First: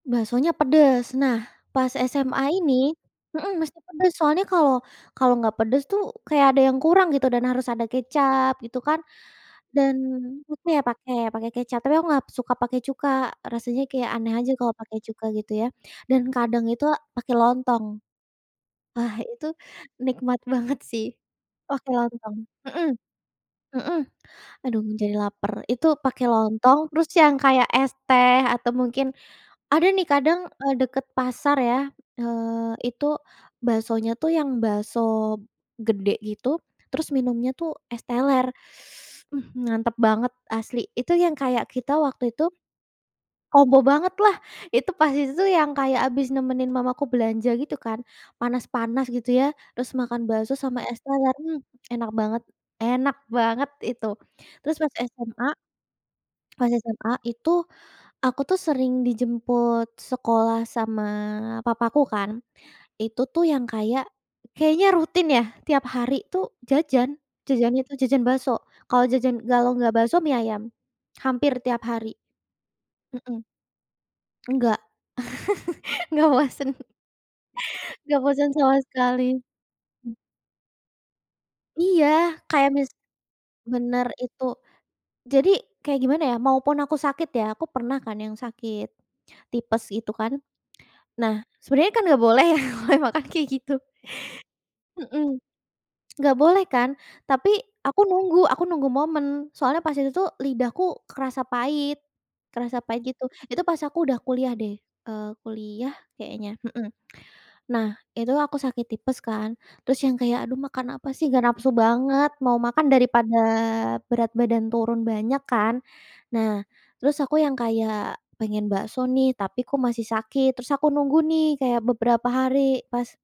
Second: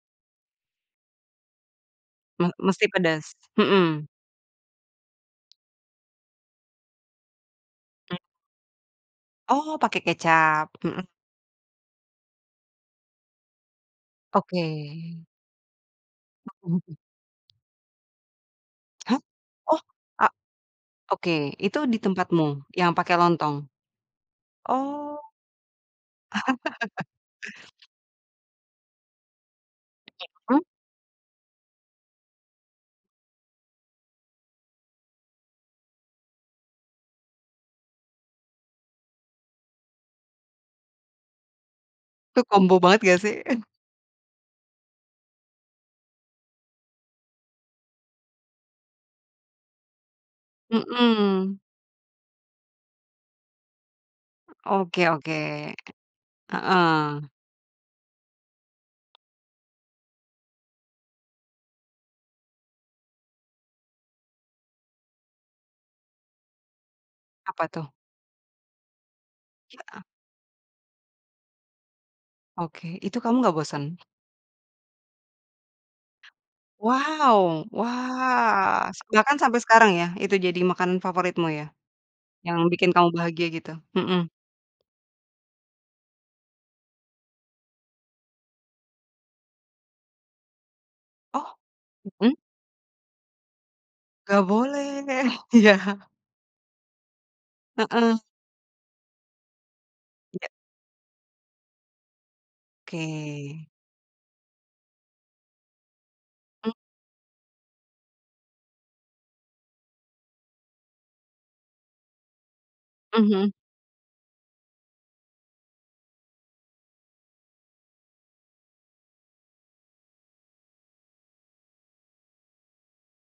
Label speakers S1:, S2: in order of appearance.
S1: Baksonya pedes. Nah pas SMA
S2: Me
S1: ini
S2: mesti pedas.
S1: mhm, mesti
S2: Mhm.
S1: pedes soalnya kalau kalau nggak pedes tuh kayak ada yang kurang gitu dan harus ada
S2: Hmm.
S1: kecap gitu kan,
S2: Oh
S1: dan
S2: pake
S1: suka
S2: kecap,
S1: ya
S2: mhm.
S1: pakai pakai kecap. Tapi aku nggak suka pakai cuka, rasanya kayak aneh aja
S2: Oke.
S1: kalau pakai cuka gitu ya. Dan kadang
S2: Mhm
S1: itu
S2: mhm.
S1: pakai lontong. Wah,
S2: Hah?
S1: itu
S2: Oh, a
S1: nikmat banget sih
S2: oke itu
S1: pakai
S2: di
S1: lontong.
S2: tempatmu
S1: Mhm,
S2: yang pake lontong?
S1: mhm, aduh jadi
S2: Oh.
S1: laper. Itu pakai lontong terus yang kayak es teh atau mungkin ada nih kadang,
S2: Mhm.
S1: eee, deket pasar ya, eee, itu baksonya tuh yang bakso gede gitu. Terus minumnya tuh es teler. Mhm, mantap banget asli. Itu yang kayak kita waktu
S2: Itu
S1: itu
S2: kombo banget nggak sih? Heeh.
S1: kombo bangetlah itu pas itu tuh yang kayak habis nemenin mama aku belanja gitu kan, panas-panas gitu ya, terus makan bakso sama es teler. Hmm,
S2: Mhm.
S1: enak banget enak banget itu. Terus pas
S2: Oke oke,
S1: SMA pas SMA
S2: heeh.
S1: itu aku tuh sering dijemput sekolah sama papaku kan itu tuh yang kayak, kayaknya rutin ya tiap hari tuh jajan,
S2: Apa
S1: jajannya
S2: tuh?
S1: itu jajan bakso. Kalau jajan kalau nggak
S2: Heeh.
S1: bakso mie ayam, hampir tiap hari.
S2: Oke, itu kamu
S1: Mhm.
S2: nggak bosen?
S1: Nggak, nggak bosen.
S2: Wow!
S1: Nggak bosen sama
S2: Wah! Se
S1: sekali.
S2: bahkan sampai sekarang ya
S1: Hmm.
S2: itu jadi makanan favoritmu ya?
S1: Iya
S2: Yang
S1: kayak mis
S2: bikin kamu bahagia gitu?
S1: bener
S2: Mhm.
S1: itu. Jadi kayak gimana ya, maupun aku sakit ya aku pernah kan yang sakit tipes itu kan. Nah
S2: Oh,
S1: sebenarnya kan nggak
S2: mhm.
S1: boleh ya makan-makan kayak gitu.
S2: Nggak boleh,
S1: Mhm,
S2: iya.
S1: nggak boleh kan, tapi aku
S2: Heeh.
S1: nunggu aku nunggu momen soalnya pas itu tuh
S2: Iya.
S1: lidahku kerasa pahit kerasa pahit gitu. Itu
S2: Oke.
S1: pas aku udah kuliah deh, eee, kuliah kayaknya,
S2: Hmm.
S1: mhm. Nah itu aku sakit tipes kan terus yang kayak, "Aduh makan apa sih nggak nafsu banget mau makan," daripada
S2: Mhm.
S1: berat badan turun banyak kan. Nah terus aku yang kayak, "Pengen bakso nih tapi kok masih sakit," terus aku nunggu nih kayak beberapa hari pas